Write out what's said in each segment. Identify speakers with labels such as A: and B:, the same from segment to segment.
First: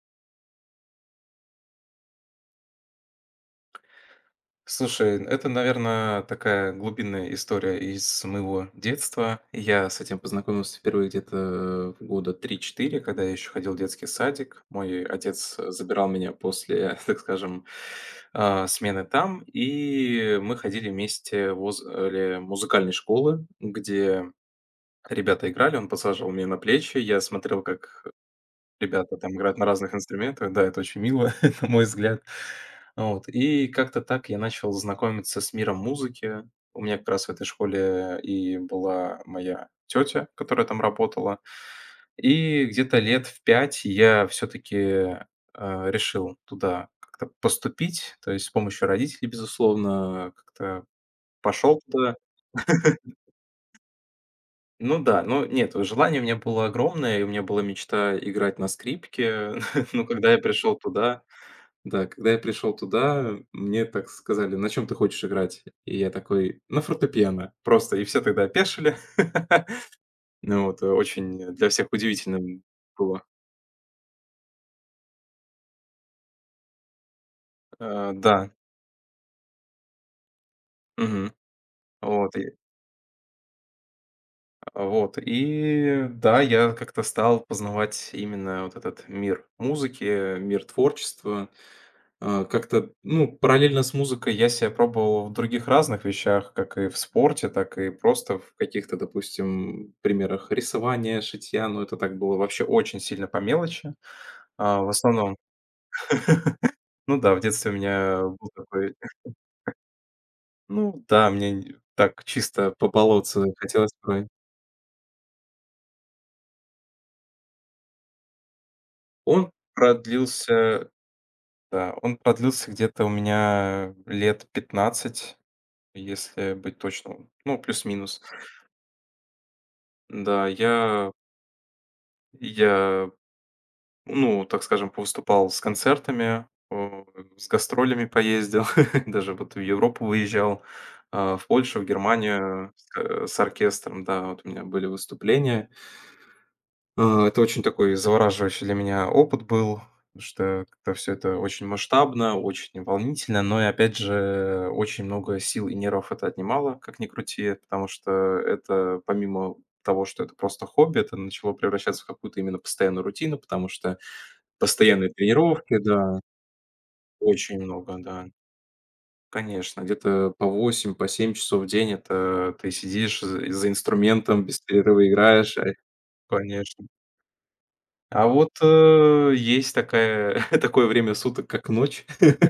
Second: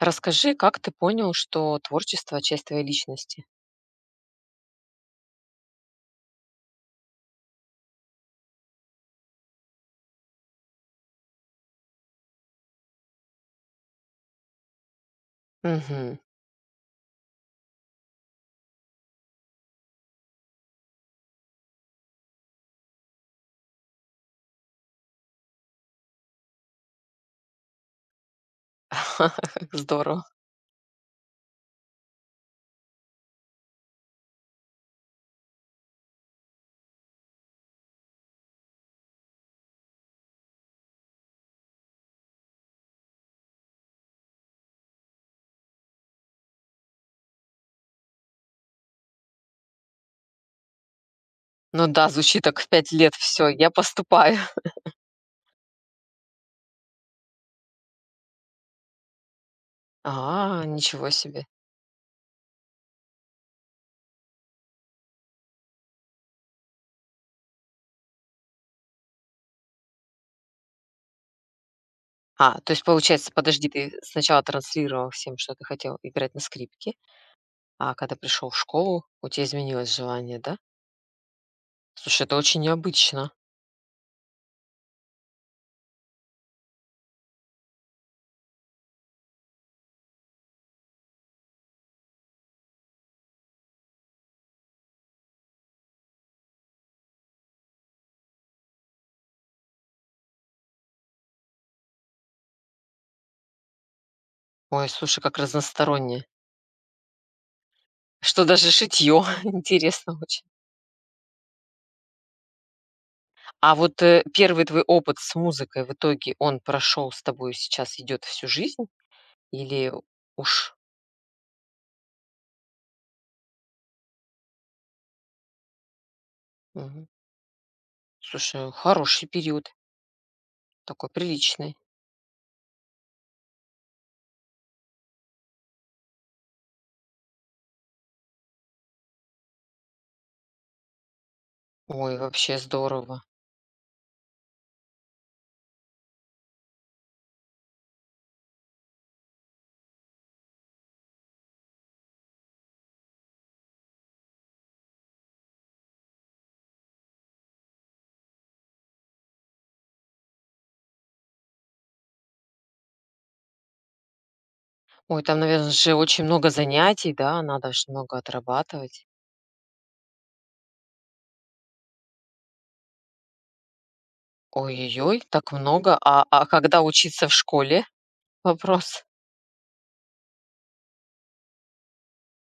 A: Расскажи, как ты понял, что творчество – часть твоей личности?
B: Слушай, это, наверное, такая глубинная история из моего детства. Я с этим познакомился впервые где-то в года три-четыре, когда я еще ходил в детский садик. Мой отец забирал
A: Мгм.
B: меня после, так скажем, смены там, и мы ходили вместе возле музыкальной школы, где ребята играли, он посаживал меня на плечи, я смотрел, как ребята там играют на разных
A: Здорово.
B: инструментах. Да, это очень мило, на мой взгляд. Вот. И как-то так я начал знакомиться с миром музыки. У меня как раз в этой школе и была моя тетя, которая там работала. И где-то лет в 5 я все-таки решил туда как-то поступить, то есть с помощью родителей, безусловно, как-то пошел
A: Ну да,
B: туда.
A: звучит так в пять лет, все. Я поступаю.
B: Ну да, ну нет, желание у меня было огромное, и у меня была мечта играть на скрипке. Ну когда я
A: А,
B: пришел
A: ничего
B: туда,
A: себе.
B: Да, когда я пришел туда, мне так сказали: "На чем ты хочешь играть?" И я такой: "На фортепиано". Просто, и все тогда опешили. Ну вот, очень для всех
A: А,
B: удивительным
A: то есть
B: было.
A: получается, подожди, ты сначала транслировал всем, что ты хотел играть на скрипке, а
B: Э,
A: когда пришел
B: да,
A: в школу, у тебя изменилось желание, да?
B: мгм.
A: Слушай,
B: Вот
A: это
B: и
A: очень необычно.
B: вот и да, я как-то стал познавать именно вот этот мир музыки, мир творчества. Как-то, ну, параллельно с музыкой я себя пробовал в других разных вещах, как и в спорте, так и просто в каких-то, допустим, примерах рисования, шитья. Ну это так было вообще очень сильно по мелочи,
A: Ой,
B: в
A: слушай,
B: основном.
A: как разносторонне,
B: Ну да, в детстве у меня
A: что
B: был
A: даже
B: такой,
A: шитье, интересно очень.
B: ну да, мне так чисто по болотцу
A: А
B: хотелось
A: вот,
B: бы.
A: 1 твой опыт с музыкой в итоге, он прошел с тобой сейчас идет всю жизнь?
B: Он
A: Или уж
B: продлился, да, он продлился где-то у меня лет 15, если быть
A: мгм.
B: точным, ну плюс-минус.
A: Слушай, хороший период,
B: Да,
A: такой
B: я
A: приличный.
B: Я, ну, так скажем, повыступал с концертами, с гастролями поездил, даже вот в Европу выезжал, в Польшу, в
A: Ой, вообще
B: Германию с
A: здорово.
B: э, с оркестром, да, вот у меня были выступления. Это очень такой завораживающий для меня опыт был, потому что как-то все это очень масштабно, очень волнительно, но и опять же очень много сил и нервов это отнимало, как ни крути, потому что это помимо того, что это просто хобби, это начало превращаться в какую-то именно постоянную рутину, потому что постоянные
A: Ой, там, наверное
B: тренировки,
A: же,
B: да,
A: очень много занятий, да,
B: очень
A: надо ж
B: много,
A: много
B: да.
A: отрабатывать.
B: Конечно, где-то по 8, по 7 часов в день это ты сидишь за инструментом, без перерыва
A: Ой-ой-ой, так
B: играешь.
A: много. А когда
B: Конечно.
A: учиться в школе?
B: А вот,
A: Вопрос.
B: э, есть такая Такое время суток, как ночь.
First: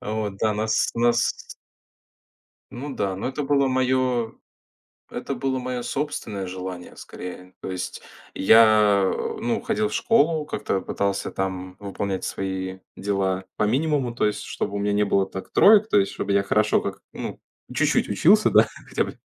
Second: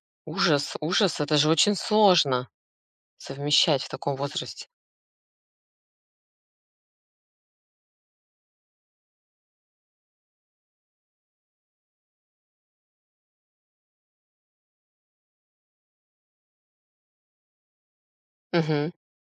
B: Вот, да,
A: Ужас,
B: нас
A: ужас,
B: нас
A: это же очень сложно
B: ну да,
A: совмещать в таком возрасте.
B: это было мое собственное желание скорее. То есть я, ну, ходил в школу, как-то пытался там выполнять свои дела по минимуму, то есть чтобы у меня не было так троек, то есть чтобы я хорошо как, ну, чуть-чуть учился, да,
A: Мгм.
B: хотя бы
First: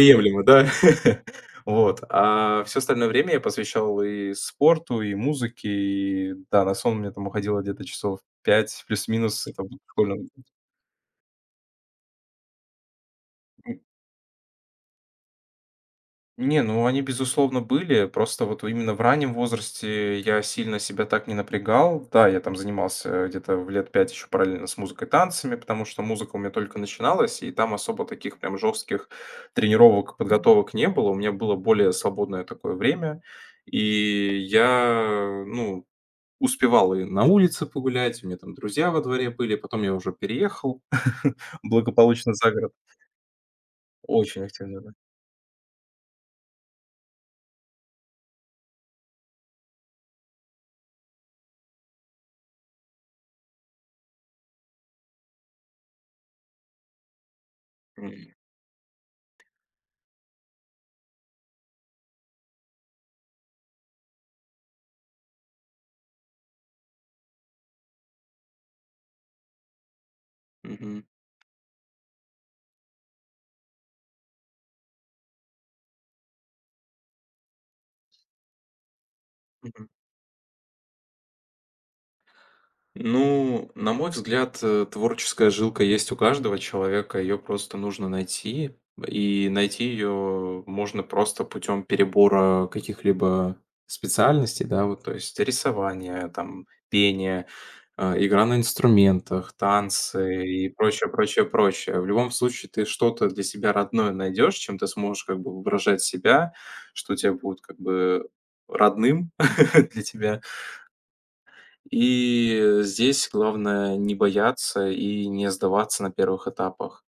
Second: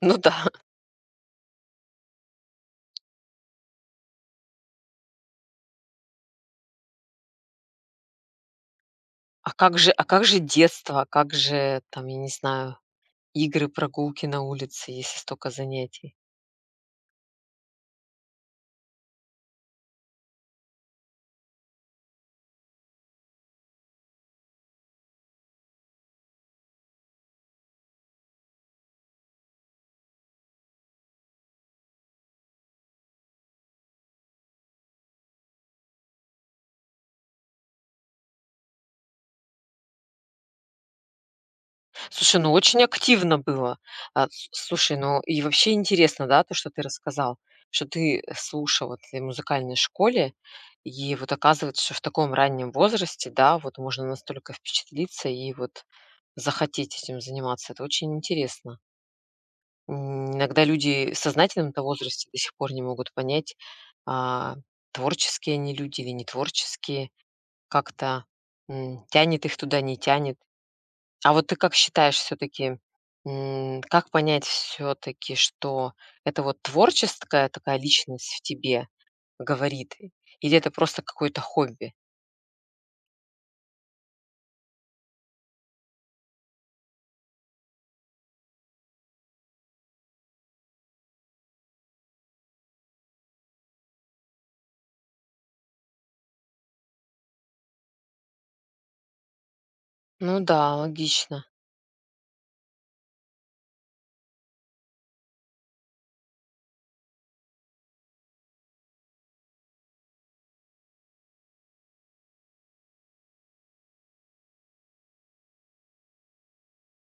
A: Ну да.
B: да. Вот, а все остальное время я посвящал и спорту, и музыке, и да, на сон у меня там уходило где-то часов 5 плюс-минус.
A: А
B: Это вот
A: как же а как
B: школьным.
A: же детство? А как же там, я не знаю, игры, прогулки на улице, если столько занятий?
B: Не, ну они, безусловно, были. Просто вот именно в раннем возрасте я сильно себя так не напрягал. Да, я там занимался где-то в лет 5 еще параллельно с музыкой и танцами, потому что музыка у меня только начиналась, и там особо таких прям жестких тренировок, подготовок не было. У меня было более свободное такое время, и я, ну, успевал и на улице погулять, у меня там друзья во дворе были, потом я уже переехал благополучно
A: Слушай,
B: за
A: ну
B: город.
A: очень активно было. А,
B: Очень
A: с
B: активно, да.
A: слушай, ну и вообще интересно, да, то, что ты рассказал, что ты слушал вот в этой музыкальной школе. И вот оказывается, что в таком раннем возрасте, да, вот можно настолько впечатлиться и вот захотеть этим заниматься. Это очень
B: М,
A: интересно. М, иногда люди в сознательном-то возрасте до сих пор не могут понять, а, творческие они люди или нетворческие, как-то, м, тянет их туда, не тянет.
B: мгм,
A: А вот ты как считаешь, все таки как понять, все таки что это вот творческая такая личность в тебе
B: мгм.
A: говорит или это просто какое-то хобби?
B: Ну, на мой взгляд, творческая жилка есть у каждого человека, ее просто нужно найти. И найти ее можно просто путем перебора каких-либо специальностей, да, вот, то есть рисование, там, пение, игра на инструментах,
A: Ну
B: танцы и
A: да,
B: прочее,
A: логично.
B: прочее, прочее. В любом случае ты что-то для себя родное найдешь, чем ты сможешь как бы выражать себя, что тебе будет как бы родным для тебя. И здесь главное не бояться и не сдаваться на первых этапах,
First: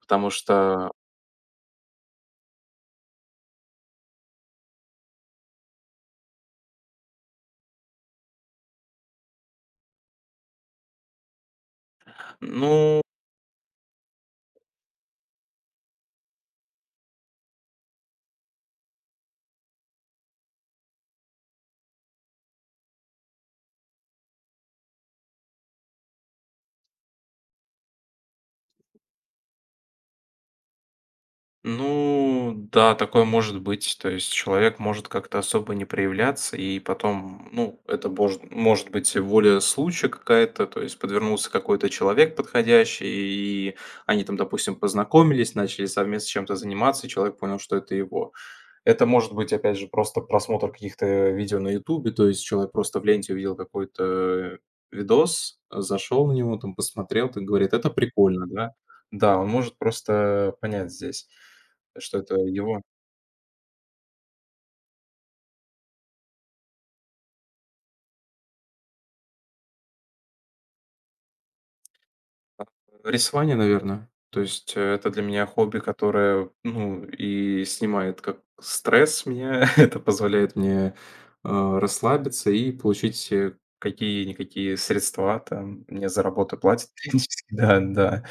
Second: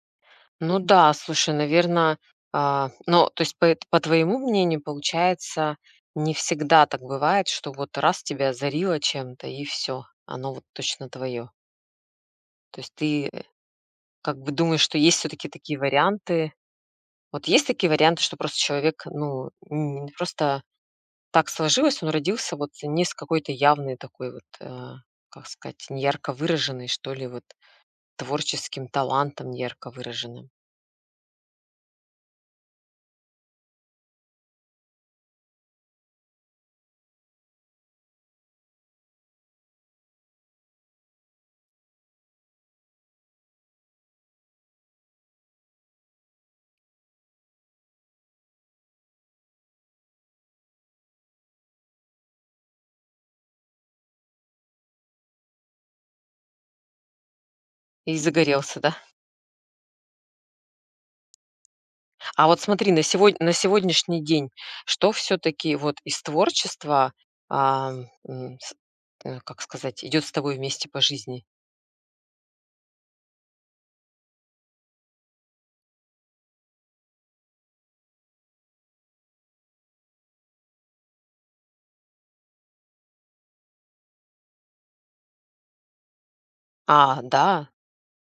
B: потому
A: Ну
B: что,
A: да, слушай, наверное, а, ну, то есть, по твоему мнению, получается, не всегда так бывает, что вот раз тебя озарило чем-то и все, оно вот точно твое. То есть
B: ну
A: ты, э, как бы думаешь, что есть все таки такие варианты. Вот есть такие варианты, что просто человек, ну, н просто так сложилось, он родился вот не с какой-то явной такой вот, э, как сказать, неярко выраженной, что ли, вот творческим талантом неярко выраженным.
B: ну да, такое может быть. То есть человек может как-то особо не проявляться, и потом, ну, это бож может быть воля случая какая-то, то есть подвернулся какой-то человек подходящий, и они там, допустим, познакомились, начали совместно чем-то заниматься, и человек понял, что это его. Это может быть, опять же, просто просмотр каких-то видео на "Ютубе", то есть человек просто в ленте увидел какой-то видос, зашел на него, там посмотрел, так говорит: "Это
A: И
B: прикольно", да.
A: загорелся, да?
B: Да, он может просто понять здесь, что это
A: А вот
B: его.
A: смотри, на сегодняшний день, что все таки вот из творчества, а, м, как сказать, идет с тобой вместе по жизни?
B: Рисование, наверное. То есть, это для меня хобби, которое, ну, и снимает как стресс с меня. Это позволяет мне, расслабиться и получить, какие-никакие средства. Там мне за работу платят
A: А, да?
B: периодически. Да, да.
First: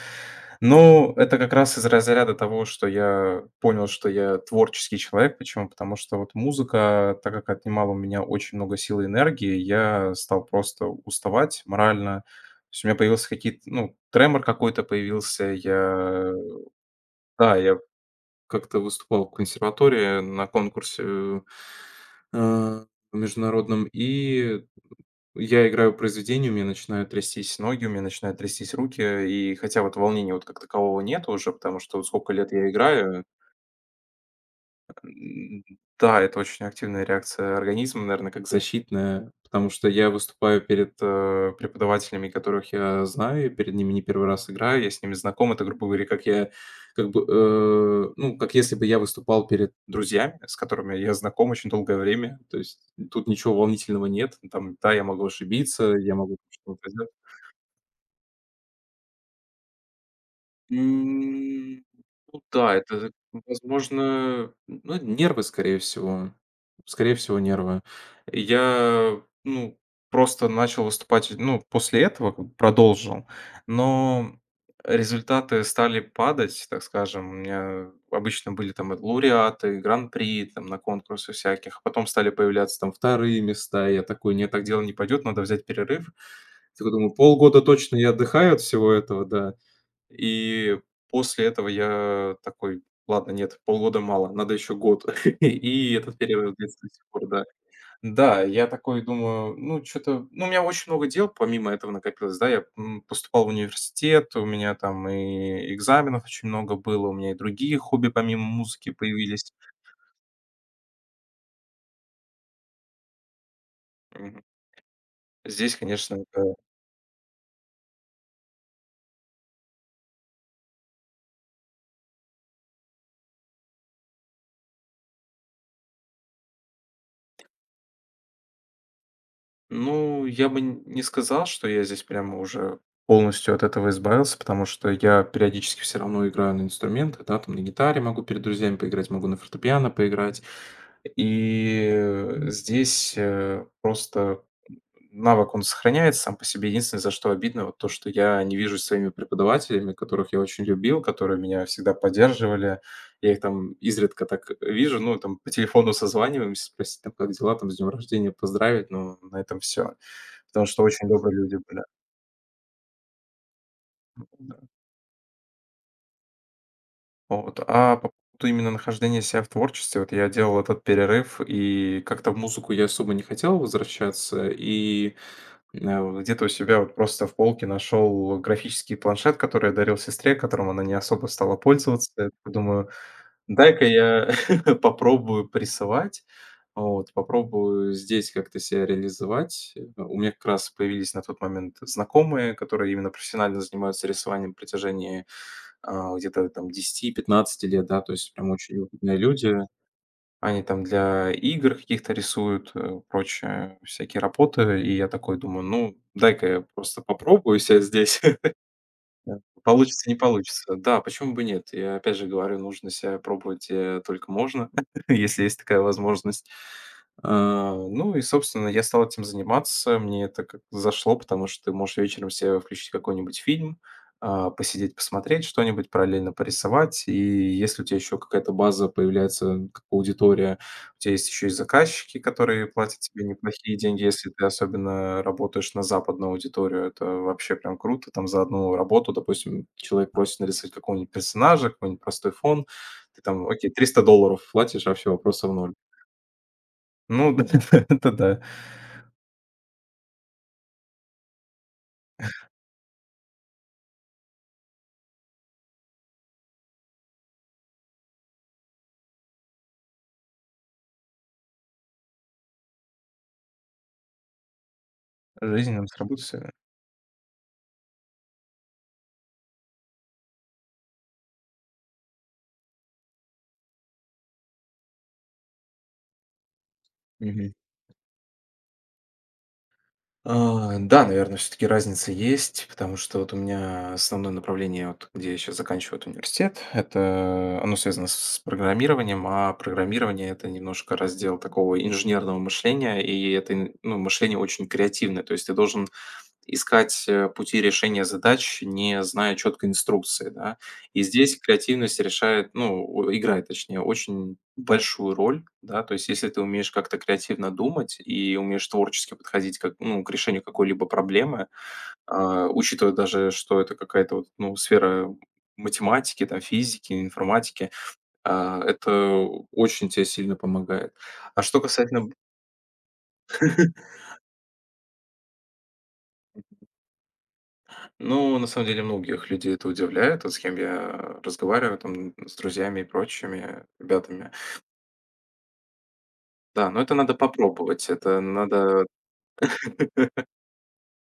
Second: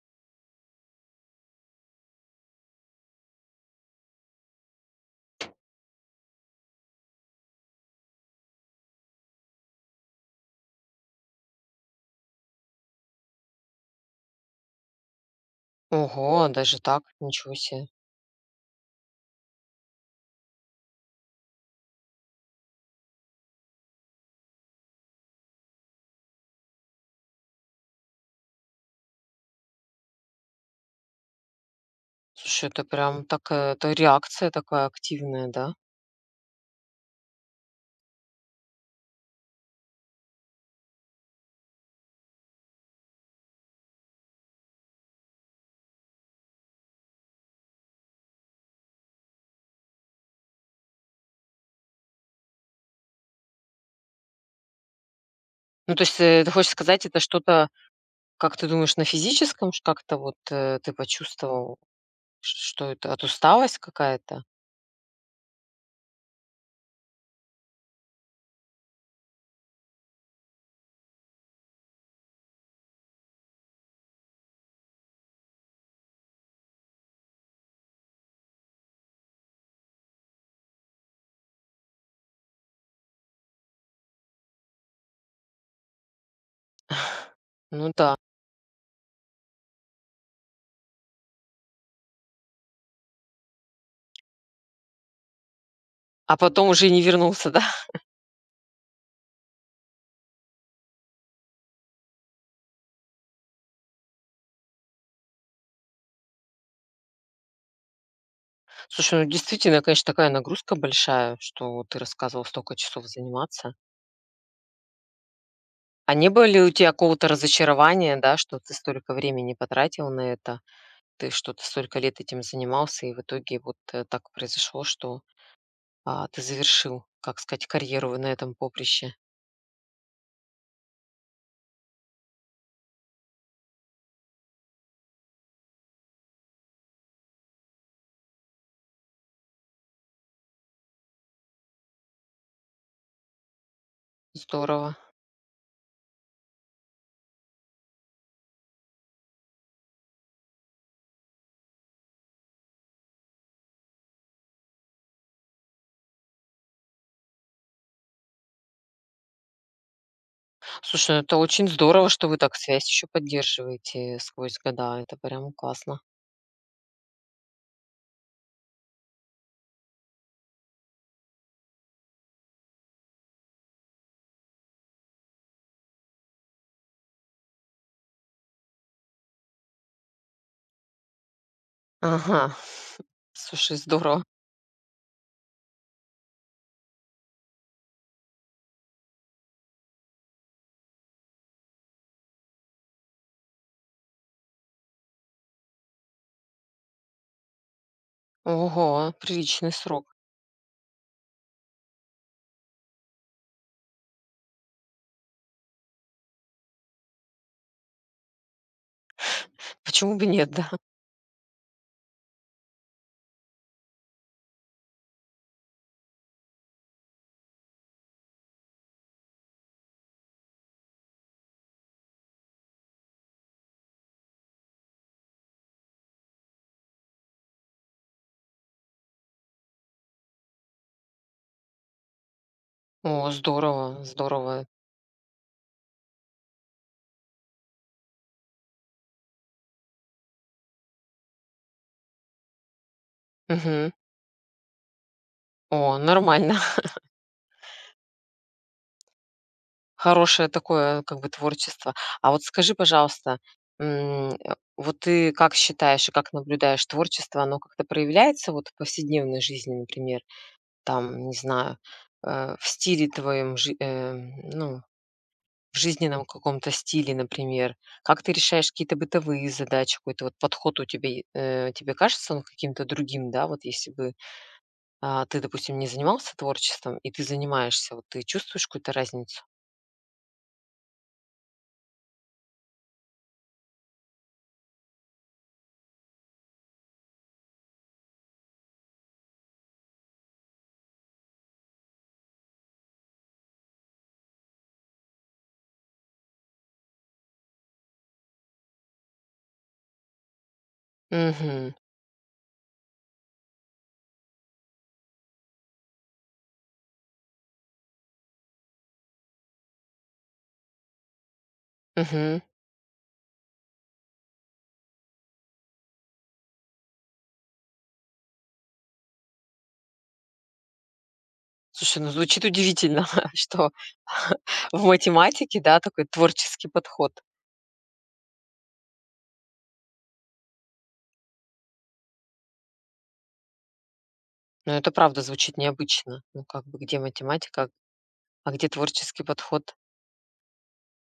B: Но это как раз из разряда того, что я понял, что я творческий человек. Почему? Потому что вот музыка, так как отнимала у меня очень много сил и энергии, я стал просто уставать морально. То есть у меня появился какие-то, ну, тремор какой-то появился.
A: Ого, даже так? Ничего
B: Да, я
A: себе.
B: как-то выступал в консерватории на конкурсе, э, международном, и я играю произведение, у меня начинают трястись ноги, у меня начинают трястись руки. И хотя вот волнения вот как такового нет уже, потому что вот сколько лет
A: Слушай,
B: я
A: это
B: играю.
A: прям так, э, это реакция такая активная,
B: М,
A: да?
B: да, это очень активная реакция организма, наверное, как защитная, потому что я выступаю перед, преподавателями, которых я знаю, и перед ними не первый раз играю, я с ними знаком. Это, грубо говоря, как я, как бы, ну, как если бы я выступал перед друзьями, с которыми я знаком очень долгое время. То есть тут ничего волнительного нет. Там, да, я могу ошибиться,
A: Ну, то
B: я
A: есть,
B: могу
A: э, ты хочешь
B: что-то.
A: сказать, это что-то, как ты думаешь, на физическом ш как-то вот, э, ты
B: М,
A: почувствовал,
B: ну
A: ш
B: да,
A: что
B: это,
A: это, от усталость какая-то?
B: возможно, ну, это нервы, скорее всего. Скорее всего, нервы. Я, ну, просто начал выступать, ну, после этого как бы продолжил, но результаты стали падать, так скажем. У меня обычно были там и лауреаты, и гран-при, там на конкурсы всяких, а потом стали появляться там вторые места. И я такой: "Нет, так дело не пойдет, надо взять перерыв". Такой думаю: полгода
A: Ну
B: точно я
A: да.
B: отдыхаю от всего этого, да. И после этого я такой: "Ладно, нет, полгода мало, надо еще год". И этот
A: А
B: период
A: потом
B: длится
A: уже и
B: до
A: не
B: сих пор, да.
A: вернулся, да?
B: Да, я такой думаю, ну, что то ну, у меня очень много дел помимо этого накопилось, да. Я, поступал в университет, у меня там и экзаменов очень много было, у меня и другие хобби помимо музыки
A: Слушай, ну
B: появились.
A: действительно, конечно, такая нагрузка большая, что вот ты рассказывал, столько часов заниматься.
B: Мгм. Здесь,
A: А
B: конечно,
A: не было ли у тебя какого-то разочарования, да, что ты столько времени потратил на это, ты что-то столько лет этим занимался, и в итоге вот, э, так произошло, что, а, ты завершил, как сказать, карьеру на этом поприще?
B: ну, я бы н не сказал, что я здесь прямо уже полностью от этого избавился, потому что я периодически все равно играю на инструментах, да, там на гитаре могу перед друзьями поиграть, могу на фортепиано поиграть. И здесь, просто
A: Здорово.
B: навык, он сохраняется сам по себе. Единственное, за что обидно, вот то, что я не вижу своими преподавателями, которых я очень любил, которые меня всегда поддерживали. Я их там изредка так вижу, ну, там по телефону созваниваемся, спросить, там, как дела, там, с днем рождения поздравить, но на этом все. Потому что очень
A: Слушай, ну
B: добрые
A: это
B: люди
A: очень
B: были.
A: здорово, что вы так связь еще поддерживаете сквозь
B: Да.
A: года. Это прям классно.
B: Вот. А по поводу именно нахождения себя в творчестве, вот я делал этот перерыв, и как-то в музыку я особо не хотел возвращаться, и вот где-то у себя вот просто в полке нашел графический планшет, который я дарил сестре, которым она не особо стала пользоваться. Я такой
A: Ага,
B: думаю,
A: слушай,
B: дай-ка
A: здорово.
B: я попробую прессовать, вот, попробую здесь как-то себя реализовать. У меня как раз появились на тот момент знакомые, которые именно профессионально занимаются рисованием в протяжении где-то там 10-15 лет, да, то есть прям очень
A: Ого,
B: опытные люди.
A: приличный срок.
B: Они там для игр каких-то рисуют, прочее, всякие работы. И я такой думаю: "Ну, дай-ка я просто попробую себя здесь. Да. Получится,
A: Почему
B: не
A: бы нет, да?
B: получится". Да, почему бы нет? Я опять же говорю, нужно себя пробовать, только можно, если есть такая возможность. Ну и, собственно, я стал этим заниматься. Мне это как зашло, потому что ты можешь вечером себе включить какой-нибудь фильм, посидеть, посмотреть что-нибудь, параллельно порисовать. И если у тебя еще какая-то база появляется, как аудитория у тя есть еще и заказчики, которые платят тебе
A: О,
B: неплохие деньги,
A: здорово,
B: если ты
A: здорово.
B: особенно работаешь на западную аудиторию. Это вообще прям круто. Там за одну работу, допустим, человек просит нарисовать какого-нибудь персонажа, какой-нибудь простой фон. Ты там, окей,
A: Мгм.
B: 300 долларов платишь, а всё, вопросов ноль.
A: О, нормально.
B: Ну да, это да.
A: Хорошее такое как бы творчество. А вот скажи, пожалуйста, м, э, вот ты как считаешь и как наблюдаешь, творчество, оно как-то проявляется вот в повседневной жизни, например, там, не знаю, э, в стиле твоем, ну,
B: Жизнь
A: в
B: нам с работой.
A: жизненном каком-то стиле, например? Как ты решаешь какие-то бытовые задачи? Какой-то вот подход у тебя, тебе кажется, он каким-то другим, да? Вот если бы а, ты, допустим, не занимался творчеством, и ты занимаешься, вот ты чувствуешь какую-то разницу?
B: Да, наверное, все таки разница есть, потому что вот у меня основное направление, вот где я сейчас заканчиваю вот университет, это оно связано с программированием, а программирование — это немножко раздел такого инженерного мышления, и это, ин ну, мышление очень креативное. То есть ты должен искать, пути решения задач, не зная четкой инструкции, да. И здесь
A: Угу,
B: креативность решает, ну, о играет, точнее, очень большую роль, да. То есть если ты умеешь как-то креативно думать и умеешь творчески подходить как ну, к решению какой-либо проблемы,
A: угу.
B: учитывая даже, что это какая-то вот, ну, сфера математики, там, физики, информатики, это очень тебе сильно помогает. А что
A: Слушай, ну
B: касательно.
A: звучит удивительно, что в математике, да, такой творческий подход.
B: Ну, на самом деле, многих людей это удивляет, вот с кем я разговариваю, там, с друзьями и прочими ребятами.
A: Но это правда звучит необычно. Ну как
B: Да,
A: бы
B: но это
A: где
B: надо
A: математика,
B: попробовать, это
A: а где
B: надо
A: творческий подход?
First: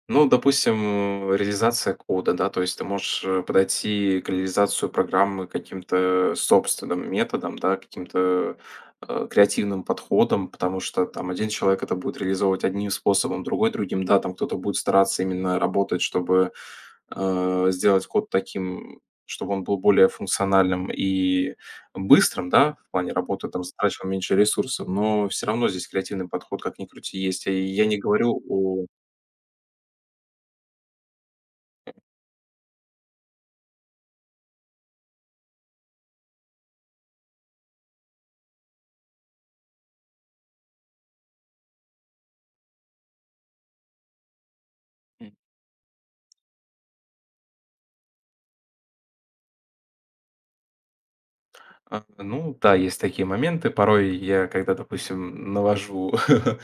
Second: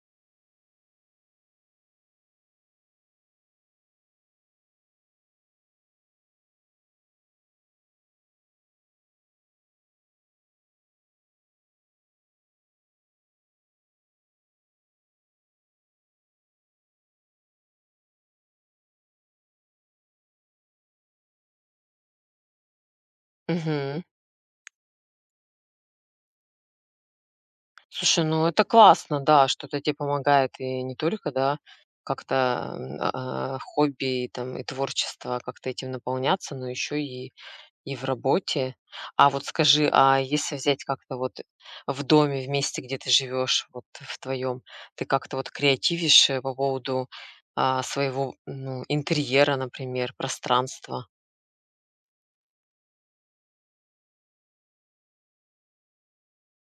B: ну, допустим, реализация кода, да, то есть ты можешь подойти к реализацию программы каким-то собственным методом, да, каким-то креативным подходом, потому что там один человек это будет реализовывать одним способом, другой другим, да, там кто-то будет стараться именно работать, чтобы сделать код таким, чтобы он был более функциональным и быстрым, да, в плане работы там
A: Мгм.
B: затрачивал меньше ресурсов, но все равно здесь креативный подход, как ни крути, есть. И я не
A: Слушай,
B: говорю
A: ну это
B: о.
A: классно, да, что это тебе помогает и не только, да, как-то, м, а, хобби и там, и творчество как-то этим наполняться, но еще и в работе. А вот скажи, а если взять как-то вот в доме, в месте, где ты живешь, вот в твоем, ты как-то вот креативишь, э, по поводу, а, своего, ну, интерьера, например, пространства?
B: Ну да, есть такие моменты. Порой я, когда, допустим, навожу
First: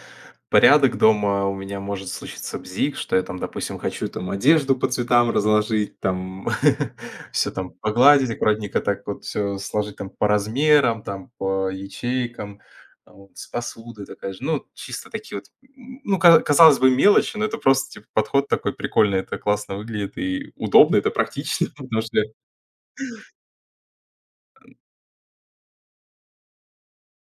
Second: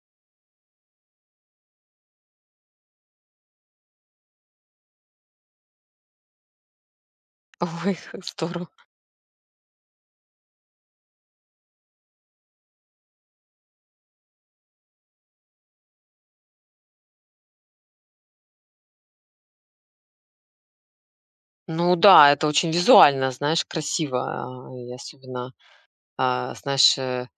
B: порядок дома, у меня может случиться бзик, что я там, допустим, хочу там одежду по цветам разложить, там все там
A: Ой, как
B: погладить,
A: здорово.
B: аккуратненько так вот все сложить там по размерам, там по ячейкам, а вот с посуды такая же. Ну, чисто такие вот, ну, казалось бы, мелочи, но это просто типа подход такой прикольный, это классно выглядит и удобно, это практично,
A: Ну
B: потому что.
A: да, это очень визуально, знаешь, красиво, а, и особенно, а, знаешь, э.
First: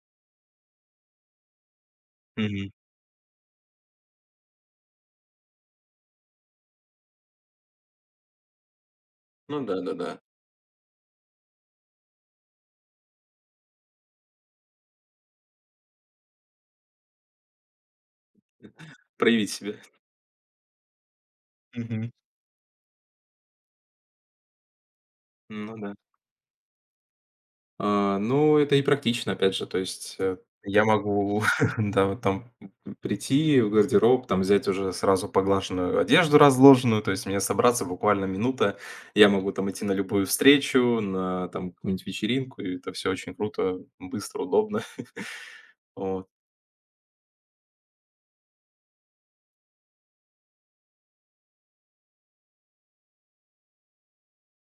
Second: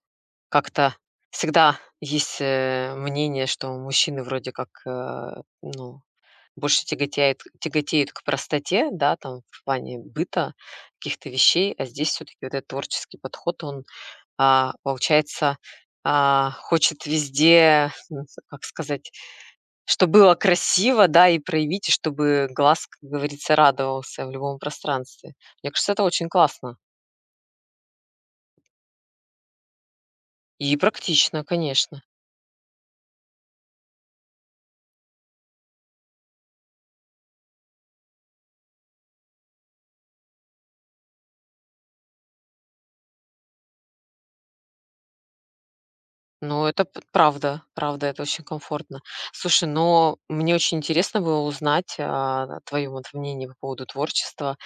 A: Как-то всегда есть,
B: Мгм.
A: э, мнение, что мужчины вроде как, э, ну, больше тяготеют к простоте, да, там, в
B: Ну да, да,
A: плане
B: да.
A: быта, каких-то вещей, а здесь все таки вот этот творческий подход, он, а, получается, а, хочет везде, ну, как сказать,
B: Проявить себя.
A: что было красиво, да, и проявить, и
B: Мгм.
A: чтобы глаз, как говорится, радовался в любом пространстве. Мне
B: Ну
A: кажется,
B: да.
A: это очень классно
B: Ну, это и практично, опять же. То есть,
A: и
B: я могу,
A: практично, конечно.
B: да, вот там прийти в гардероб, там взять уже сразу поглаженную одежду разложенную. То есть мне собраться буквально минута. Я могу там идти на любую встречу, на там какую-нибудь вечеринку, и это все очень круто, быстро, удобно. Вот.
A: Ну, это п правда, правда, это очень комфортно. Слушай, но мне очень интересно было узнать, а, твое вот мнение по поводу творчества.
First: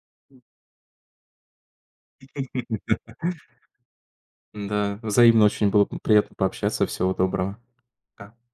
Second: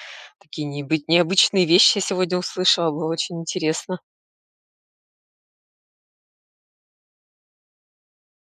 A: Такие небы необычные вещи я сегодня услышала, было очень интересно.
B: Да, взаимно очень было приятно пообщаться. Всего доброго. Пока.